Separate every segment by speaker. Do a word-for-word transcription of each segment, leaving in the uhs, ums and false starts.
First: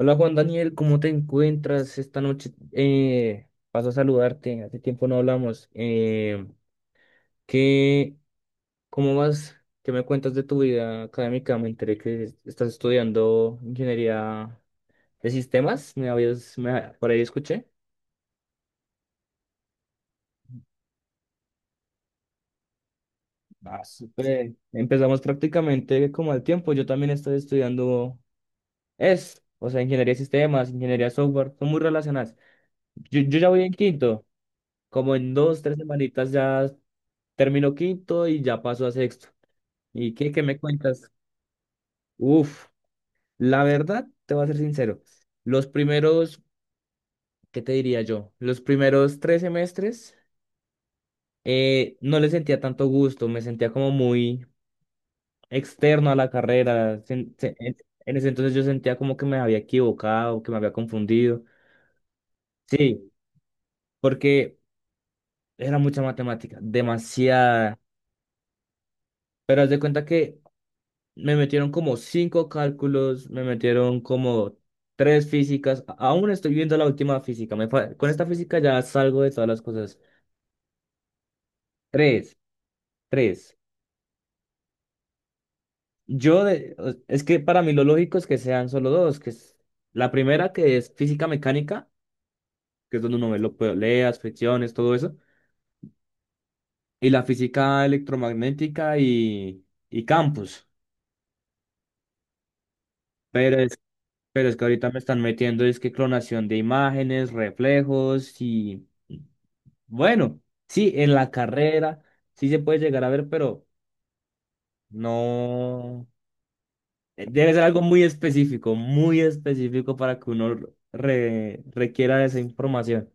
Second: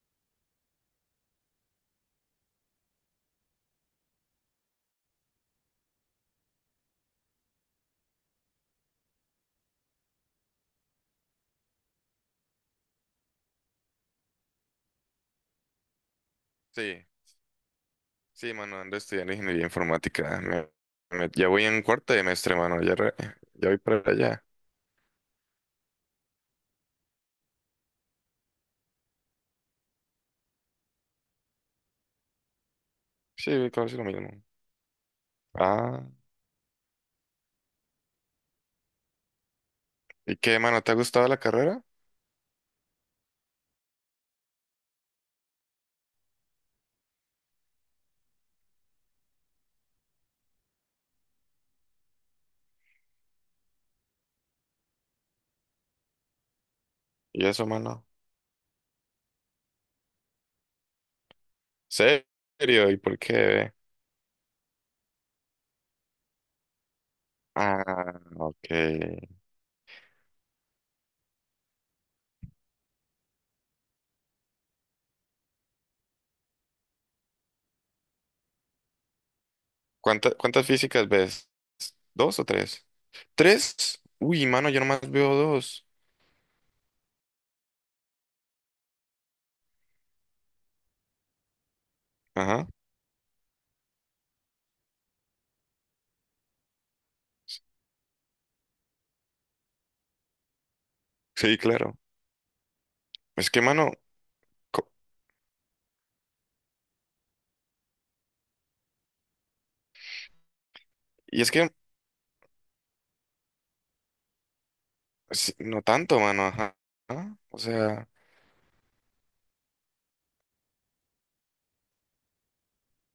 Speaker 1: Hola Juan Daniel, ¿cómo te encuentras esta noche? Eh, paso a saludarte, hace tiempo no hablamos. Eh, ¿qué, ¿Cómo vas? ¿Qué me cuentas de tu vida académica? Me enteré que estás estudiando ingeniería de sistemas, me habías, me-
Speaker 2: Sí,
Speaker 1: por ahí escuché.
Speaker 2: sí, mano, ando estudiando ingeniería informática. Me- me- ya voy en cuarto semestre, mano, ya, re- ya voy
Speaker 1: Ah,
Speaker 2: para allá.
Speaker 1: súper. Empezamos prácticamente como al tiempo, yo también estoy estudiando E S, o sea, ingeniería de sistemas, ingeniería de software, son muy relacionadas. Yo, yo ya voy
Speaker 2: Sí,
Speaker 1: en
Speaker 2: casi lo
Speaker 1: quinto,
Speaker 2: mismo.
Speaker 1: como en dos, tres
Speaker 2: Ah,
Speaker 1: semanitas ya terminó quinto y ya pasó a sexto. ¿Y qué,
Speaker 2: ¿y
Speaker 1: qué me
Speaker 2: qué, mano? ¿Te ha
Speaker 1: cuentas?
Speaker 2: gustado la carrera?
Speaker 1: Uf, la verdad, te voy a ser sincero. Los primeros, ¿qué te diría yo? Los primeros tres semestres eh, no le sentía tanto gusto, me sentía como muy externo a la carrera. Sen-
Speaker 2: ¿Y
Speaker 1: se-
Speaker 2: eso,
Speaker 1: en
Speaker 2: mano?
Speaker 1: en ese entonces yo sentía como que me había equivocado, que me había confundido.
Speaker 2: ¿Serio? ¿Y
Speaker 1: Sí,
Speaker 2: por qué?
Speaker 1: porque era mucha matemática, demasiada.
Speaker 2: Ah, ok.
Speaker 1: Pero haz de cuenta que me metieron como cinco cálculos, me metieron como tres físicas. a- Aún estoy viendo la última física. Me fa- Con esta física ya salgo de todas las cosas.
Speaker 2: ¿Cuánta- cuántas físicas ves?
Speaker 1: Tres,
Speaker 2: ¿Dos o tres?
Speaker 1: tres.
Speaker 2: ¿Tres? Uy, mano, yo nomás veo dos.
Speaker 1: Yo, de- o- es que para mí lo lógico es que sean solo dos, que es la primera que es física mecánica,
Speaker 2: Ajá,
Speaker 1: que es donde uno ve lo poleas, fricciones, todo eso, y la física electromagnética y, y campos.
Speaker 2: sí, claro. Es
Speaker 1: Pero
Speaker 2: que,
Speaker 1: es,
Speaker 2: mano,
Speaker 1: pero es que ahorita
Speaker 2: co-
Speaker 1: me están metiendo, es que clonación de imágenes, reflejos y... Bueno, sí, en la
Speaker 2: y es que
Speaker 1: carrera sí se puede llegar a ver, pero
Speaker 2: sí, no
Speaker 1: no.
Speaker 2: tanto, mano, ajá.
Speaker 1: eh,
Speaker 2: Ajá.
Speaker 1: Debe
Speaker 2: O
Speaker 1: ser algo muy
Speaker 2: sea,
Speaker 1: específico, muy específico para que uno re- requiera esa información.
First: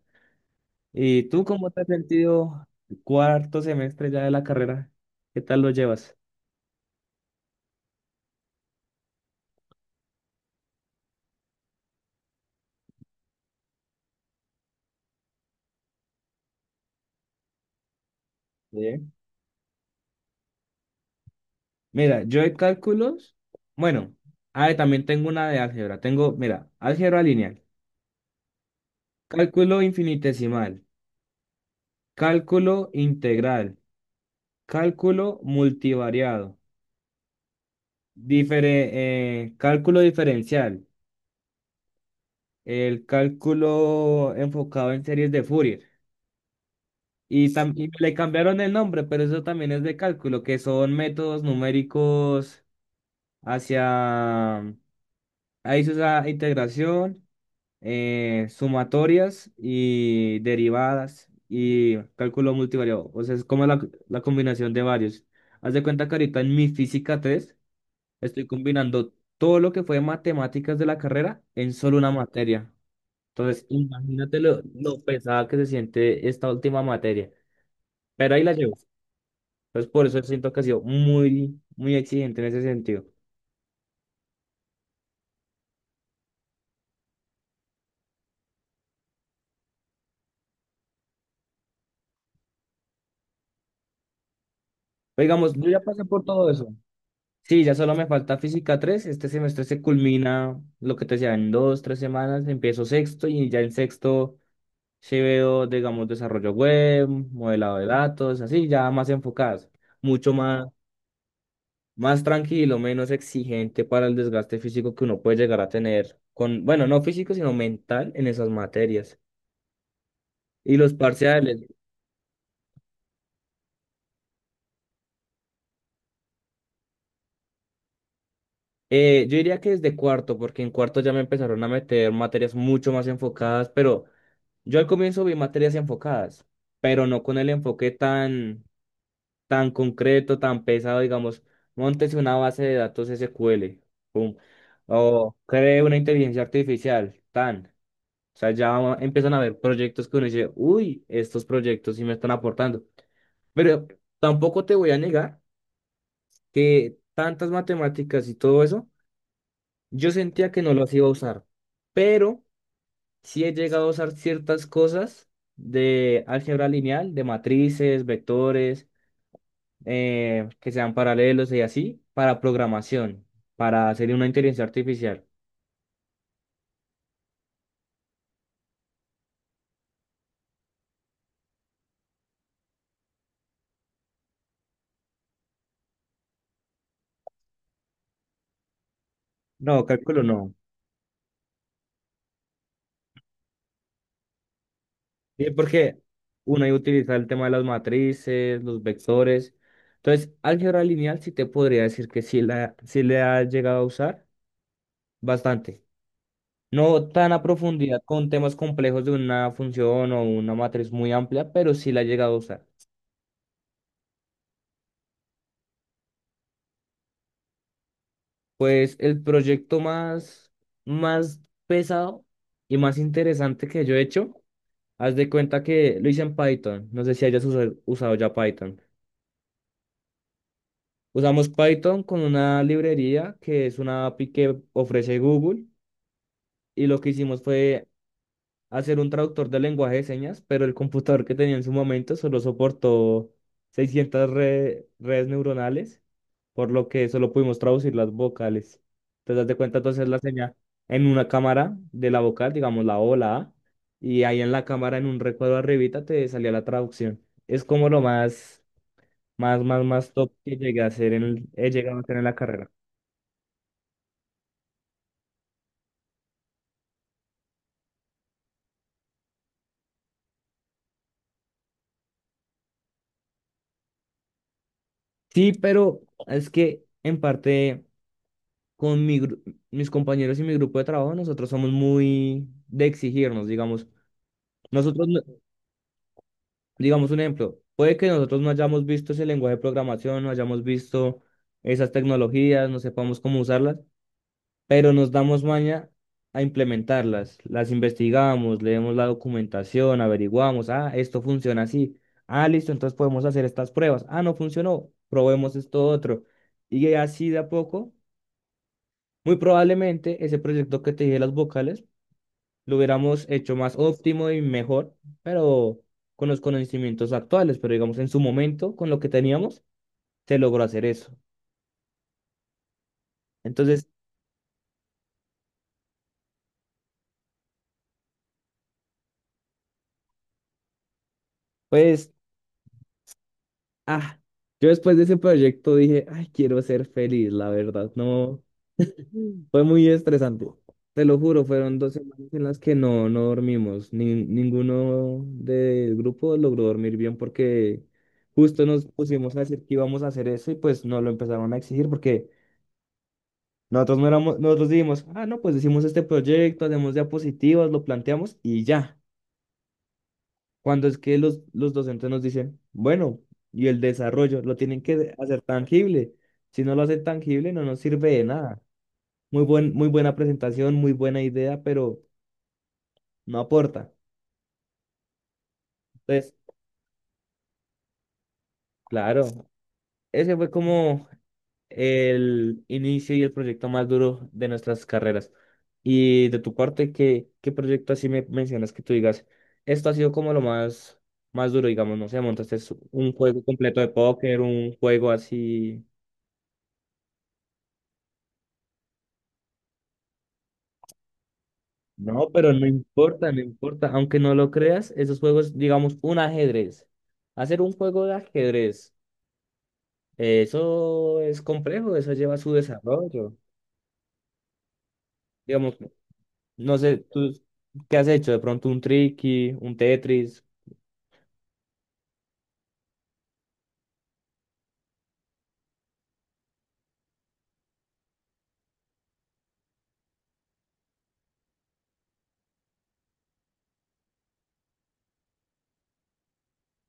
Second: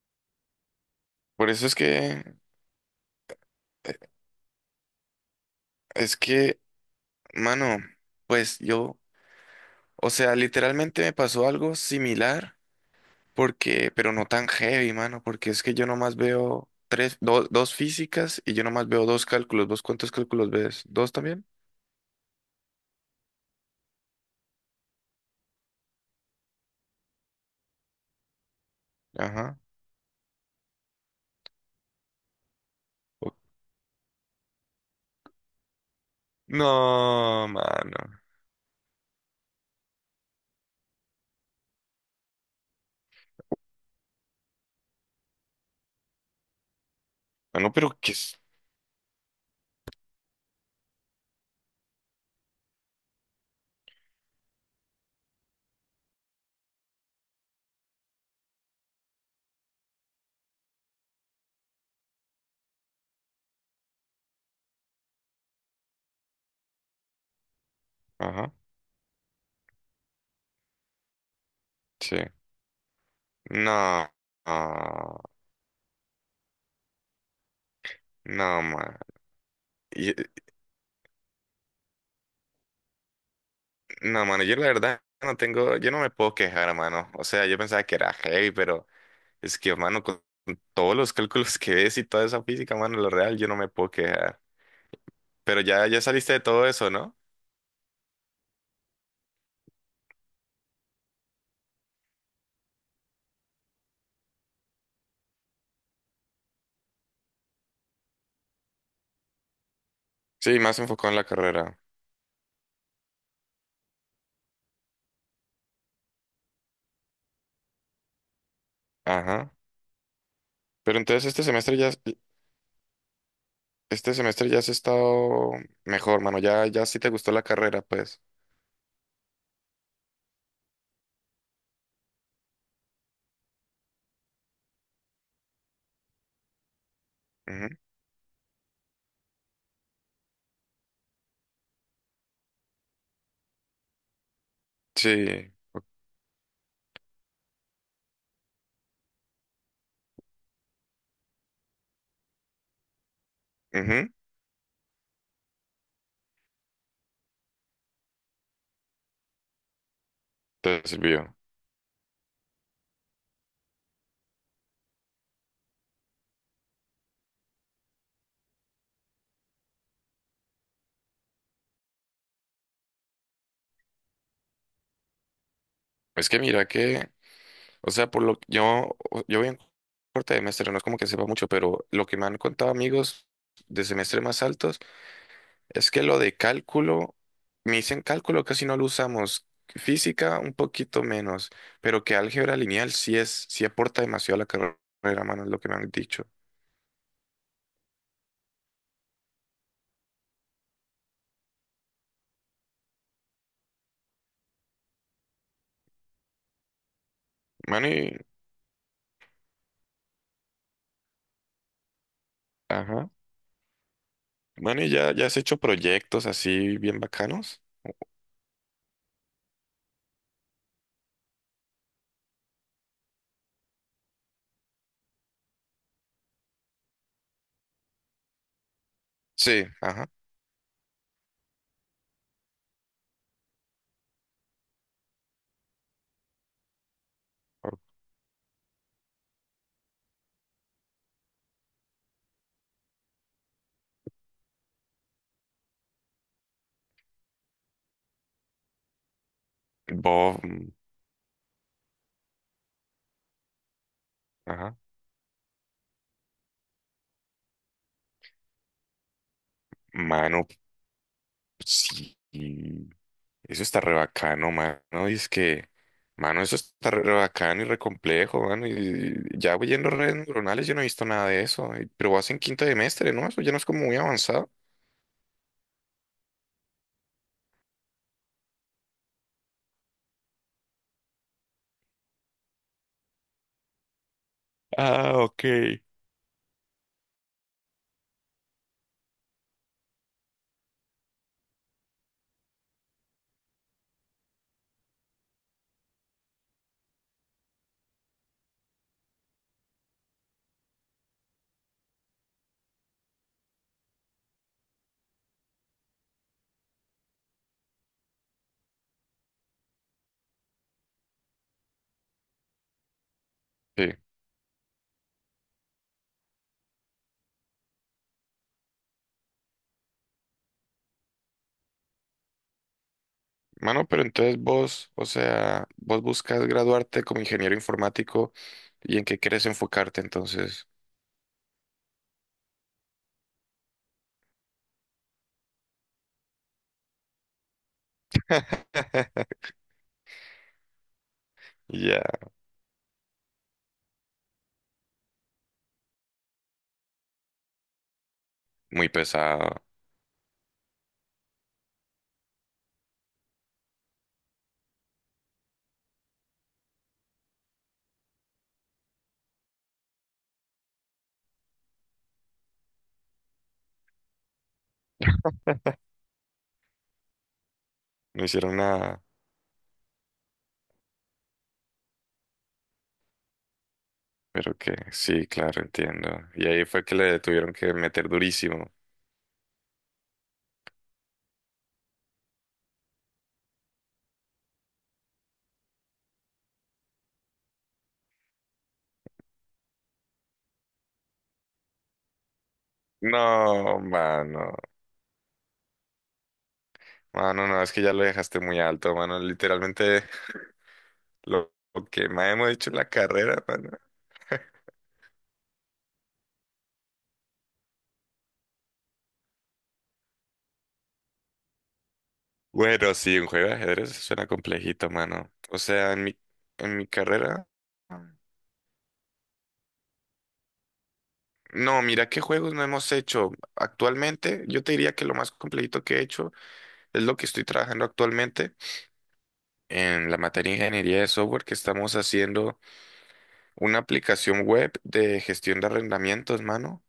Speaker 1: ¿Y tú
Speaker 2: por eso
Speaker 1: cómo
Speaker 2: es
Speaker 1: te has
Speaker 2: que
Speaker 1: sentido el cuarto semestre
Speaker 2: eh,
Speaker 1: ya de la carrera? ¿Qué tal lo llevas?
Speaker 2: es que mano, pues yo, o sea, literalmente me pasó algo similar, porque, pero no tan heavy, mano, porque es que yo nomás veo tres, do- dos físicas y yo nomás veo
Speaker 1: Bien.
Speaker 2: dos cálculos. ¿Vos cuántos cálculos ves? ¿Dos también?
Speaker 1: Mira, yo de cálculos, bueno, ah, y también tengo una de álgebra. Tengo, mira, álgebra lineal,
Speaker 2: Ajá.
Speaker 1: cálculo infinitesimal, cálculo
Speaker 2: O-
Speaker 1: integral, cálculo multivariado.
Speaker 2: No, mano.
Speaker 1: Difere- eh, cálculo diferencial, el cálculo enfocado en series de Fourier. Y, tam-
Speaker 2: Mano,
Speaker 1: y
Speaker 2: pero ¿qué
Speaker 1: le
Speaker 2: es?
Speaker 1: cambiaron el nombre, pero eso también es de cálculo, que son métodos numéricos hacia... Ahí se usa integración, eh, sumatorias y derivadas y cálculo multivariado. O sea, es como la, la combinación de varios. Haz de cuenta que ahorita en mi física tres estoy
Speaker 2: Ajá,
Speaker 1: combinando todo lo que fue matemáticas de la carrera en solo una
Speaker 2: sí.
Speaker 1: materia. Entonces,
Speaker 2: No,
Speaker 1: imagínate lo, lo
Speaker 2: no,
Speaker 1: pesada que se siente esta última materia. Pero ahí la
Speaker 2: no,
Speaker 1: llevo.
Speaker 2: mano.
Speaker 1: Entonces, por
Speaker 2: Y-
Speaker 1: eso siento que ha sido muy, muy exigente en ese sentido.
Speaker 2: No, mano, yo la verdad no tengo, yo no me puedo quejar, mano. O sea, yo pensaba que era heavy, pero. Es que, mano, con con todos los cálculos que ves y toda esa física, mano, lo real, yo no me puedo quejar.
Speaker 1: Pero digamos,
Speaker 2: Pero
Speaker 1: yo ya
Speaker 2: ya, ya
Speaker 1: pasé por
Speaker 2: saliste de
Speaker 1: todo
Speaker 2: todo
Speaker 1: eso.
Speaker 2: eso, ¿no?
Speaker 1: Sí, ya solo me falta física tres. Este semestre se culmina lo que te decía en dos, tres semanas. Empiezo sexto y ya en sexto se veo, digamos, desarrollo web, modelado de datos, así, ya más enfocadas, mucho
Speaker 2: Sí,
Speaker 1: más,
Speaker 2: más enfocado en la carrera.
Speaker 1: más tranquilo, menos exigente para el desgaste físico que uno puede llegar a tener con, bueno, no físico, sino mental en esas materias.
Speaker 2: Ajá.
Speaker 1: Y los
Speaker 2: Pero entonces este
Speaker 1: parciales,
Speaker 2: semestre ya, has- este semestre ya has estado mejor, mano. Ya, ya sí te gustó la carrera, pues.
Speaker 1: eh, yo diría que desde cuarto, porque en cuarto ya me empezaron a meter materias mucho más enfocadas, pero yo al comienzo vi materias enfocadas, pero no con el
Speaker 2: Ujú.
Speaker 1: enfoque tan, tan concreto, tan pesado, digamos, móntese una base de datos S Q L, pum, o
Speaker 2: Sí.
Speaker 1: cree una inteligencia artificial, tan. O sea, ya empiezan a haber proyectos que uno dice, uy, estos proyectos sí me están aportando. Pero
Speaker 2: Ujú.
Speaker 1: tampoco te voy a negar que tantas matemáticas y todo eso, yo sentía que no
Speaker 2: Te
Speaker 1: las iba a
Speaker 2: sirvió.
Speaker 1: usar. Pero sí he llegado a usar ciertas cosas de álgebra lineal, de matrices, vectores, eh, que sean paralelos y así, para programación, para hacer una inteligencia artificial.
Speaker 2: Es que mira que, o sea, por lo que yo, yo voy en corte de semestre, no es como que sepa mucho, pero lo que me han contado amigos de semestre más altos. Es que lo de cálculo, me dicen cálculo casi no lo usamos,
Speaker 1: No, cálculo
Speaker 2: física un
Speaker 1: no.
Speaker 2: poquito menos, pero que álgebra lineal sí es, sí aporta demasiado a la carrera, mano, es
Speaker 1: Sí,
Speaker 2: lo que me han
Speaker 1: porque
Speaker 2: dicho.
Speaker 1: uno ahí utiliza el tema de las matrices, los vectores. Entonces, álgebra lineal sí te podría decir que sí, la, sí le ha llegado a usar bastante. No tan a
Speaker 2: Mano,
Speaker 1: profundidad
Speaker 2: y,
Speaker 1: con temas complejos de una función o una matriz muy amplia, pero sí la ha llegado a usar.
Speaker 2: ajá. Mano, ¿y ya, ya has hecho proyectos así bien bacanos?
Speaker 1: Pues el proyecto más, más pesado y más interesante que yo he hecho, haz de cuenta que lo hice en Python. No sé si hayas usa- usado ya Python.
Speaker 2: Sí, ajá.
Speaker 1: Usamos Python con una librería que es una A P I que ofrece Google y lo que hicimos fue hacer un traductor de lenguaje de señas, pero el computador que tenía en su momento solo soportó seiscientas re- redes neuronales, por lo que solo pudimos traducir las vocales. Entonces, haz de cuenta, entonces la
Speaker 2: Bob,
Speaker 1: señal
Speaker 2: mm,
Speaker 1: en una cámara de la vocal, digamos la O, la A, y ahí en la
Speaker 2: ajá.
Speaker 1: cámara, en un recuadro arribita, te salía la traducción. Es como lo más, más, más, más top
Speaker 2: Mano,
Speaker 1: que llegué a hacer en, el- he llegado a hacer
Speaker 2: sí.
Speaker 1: en la carrera.
Speaker 2: Eso está re bacano, mano. Y es que, mano, eso está re bacano y re complejo, mano. Y ya voy yendo redes neuronales, yo no he visto nada de eso. y- Pero vas en quinto semestre, ¿no? Eso ya no es como muy avanzado.
Speaker 1: Sí, pero es que en parte con mi gru- mis compañeros y mi grupo de trabajo, nosotros somos muy de exigirnos, digamos. Nosotros,
Speaker 2: Ah,
Speaker 1: no-
Speaker 2: ok.
Speaker 1: digamos un ejemplo, puede que nosotros no hayamos visto ese lenguaje de programación, no hayamos visto esas tecnologías, no sepamos cómo usarlas, pero nos damos maña a implementarlas. Las investigamos, leemos la documentación, averiguamos, ah, esto funciona así. Ah, listo, entonces podemos hacer estas pruebas. Ah, no funcionó, probemos esto otro. Y así de a poco muy probablemente ese proyecto que te dije de las vocales lo hubiéramos hecho más
Speaker 2: Sí.
Speaker 1: óptimo y mejor, pero con los conocimientos actuales, pero digamos en su momento, con lo que teníamos, se logró hacer eso. Entonces,
Speaker 2: Mano, pero entonces vos, o sea, vos buscas graduarte como ingeniero informático y en qué quieres enfocarte entonces.
Speaker 1: pues, ah, yo después de ese proyecto dije, ay, quiero ser feliz, la verdad, no, fue muy estresante. Te lo juro, fueron dos
Speaker 2: Ya,
Speaker 1: semanas en las que no, no dormimos. Ni- ninguno del grupo logró dormir bien porque justo nos
Speaker 2: muy
Speaker 1: pusimos a decir
Speaker 2: pesado.
Speaker 1: que íbamos a hacer eso y pues nos lo empezaron a exigir porque nosotros no éramos, nosotros dijimos, ah, no, pues hicimos este proyecto, hacemos diapositivas, lo planteamos y ya. Cuando es que los, los docentes nos dicen, bueno, y el desarrollo lo tienen que hacer tangible. Si no lo hacen tangible, no nos sirve de
Speaker 2: No hicieron
Speaker 1: nada.
Speaker 2: nada.
Speaker 1: Muy buen, muy buena presentación, muy buena idea, pero no aporta.
Speaker 2: Pero que sí, claro, entiendo.
Speaker 1: Entonces,
Speaker 2: Y ahí fue que le tuvieron que meter durísimo.
Speaker 1: claro, ese fue como el inicio y el proyecto más duro de nuestras carreras. Y de tu parte, ¿qué, qué proyecto así me mencionas que tú digas? Esto ha sido como lo más, más duro, digamos, no sé, montaste su- un juego
Speaker 2: No,
Speaker 1: completo de póker,
Speaker 2: mano.
Speaker 1: un juego así.
Speaker 2: Mano, no, no, es que ya lo dejaste muy alto, mano. Literalmente lo, lo que
Speaker 1: No,
Speaker 2: más hemos
Speaker 1: pero no
Speaker 2: dicho en la
Speaker 1: importa, no
Speaker 2: carrera, mano.
Speaker 1: importa. Aunque no lo creas, esos juegos, digamos, un ajedrez. Hacer un juego de ajedrez. Eh, Eso es complejo, eso lleva su
Speaker 2: Bueno, sí, un
Speaker 1: desarrollo.
Speaker 2: juego de ajedrez suena complejito, mano. O
Speaker 1: Digamos,
Speaker 2: sea, en mi,
Speaker 1: no
Speaker 2: en mi
Speaker 1: sé, tú
Speaker 2: carrera.
Speaker 1: qué has hecho, de pronto un Tricky, un Tetris,
Speaker 2: No, mira qué juegos no hemos hecho. Actualmente, yo te diría que lo más complejito que he hecho es lo que estoy trabajando actualmente en la materia de ingeniería de software que estamos haciendo. Una aplicación web de gestión de arrendamientos, mano.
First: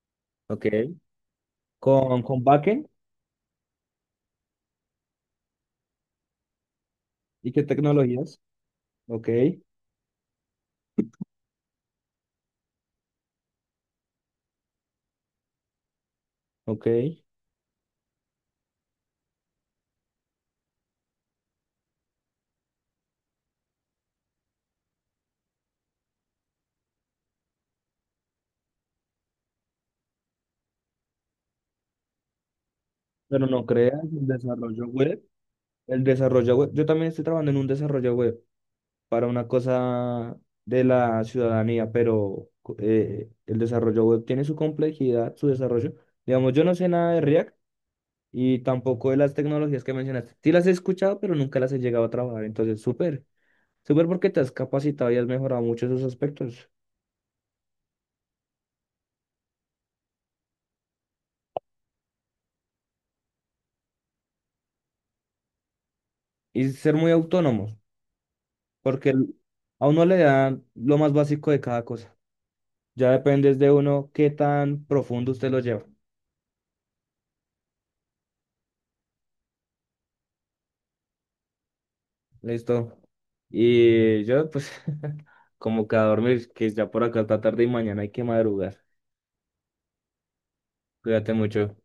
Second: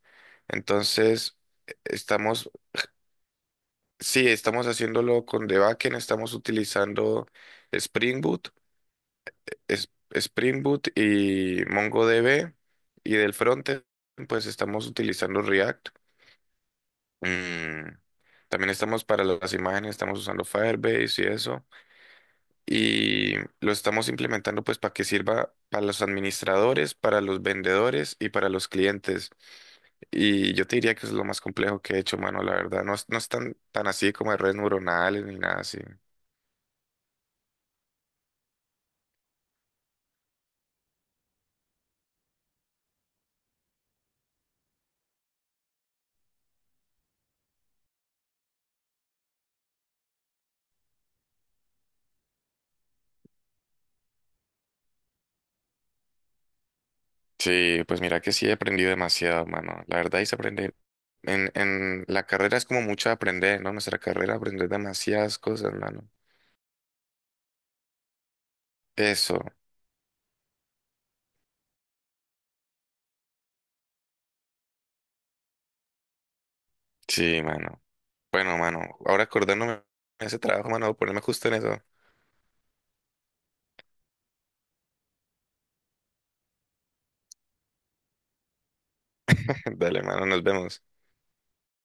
Speaker 1: ok,
Speaker 2: Entonces, e-
Speaker 1: con, con
Speaker 2: estamos,
Speaker 1: backend
Speaker 2: sí, estamos haciéndolo con The Backend, estamos utilizando
Speaker 1: y qué
Speaker 2: Spring
Speaker 1: tecnologías,
Speaker 2: Boot,
Speaker 1: ok,
Speaker 2: es- Spring Boot y MongoDB, y del frontend, pues estamos utilizando React.
Speaker 1: ok,
Speaker 2: Mm, también estamos para las imágenes, estamos usando Firebase y eso. Y lo estamos implementando pues para que sirva para los administradores, para los vendedores y para los clientes. Y yo te diría que es lo más complejo que he hecho, mano, la verdad. No, es- no es
Speaker 1: pero
Speaker 2: tan,
Speaker 1: no
Speaker 2: tan
Speaker 1: creas
Speaker 2: así
Speaker 1: el
Speaker 2: como de redes
Speaker 1: desarrollo web.
Speaker 2: neuronales ni nada así.
Speaker 1: El desarrollo web, yo también estoy trabajando en un desarrollo web para una cosa de la ciudadanía, pero eh, el desarrollo web tiene su complejidad, su desarrollo. Digamos, yo no sé nada de React y tampoco de las tecnologías que mencionaste. Sí las he escuchado, pero nunca las he llegado a trabajar. Entonces, súper, súper porque te has capacitado y has mejorado mucho esos aspectos.
Speaker 2: Sí, pues mira que sí he aprendido demasiado, mano. La verdad, y se aprende. En, en la carrera es como mucho aprender, ¿no? Nuestra carrera aprender demasiadas cosas, mano.
Speaker 1: Y ser muy autónomos, porque el-
Speaker 2: Eso,
Speaker 1: a uno le dan lo más básico de cada cosa. Ya depende de uno qué tan profundo usted lo lleva.
Speaker 2: sí, mano. Bueno, mano, ahora acordándome de ese trabajo, mano, voy a ponerme justo en eso.
Speaker 1: Listo. Y yo, pues, como que a dormir, que ya por acá está tarde y mañana hay que madrugar.
Speaker 2: Dale, mano, nos vemos.
Speaker 1: Cuídate mucho.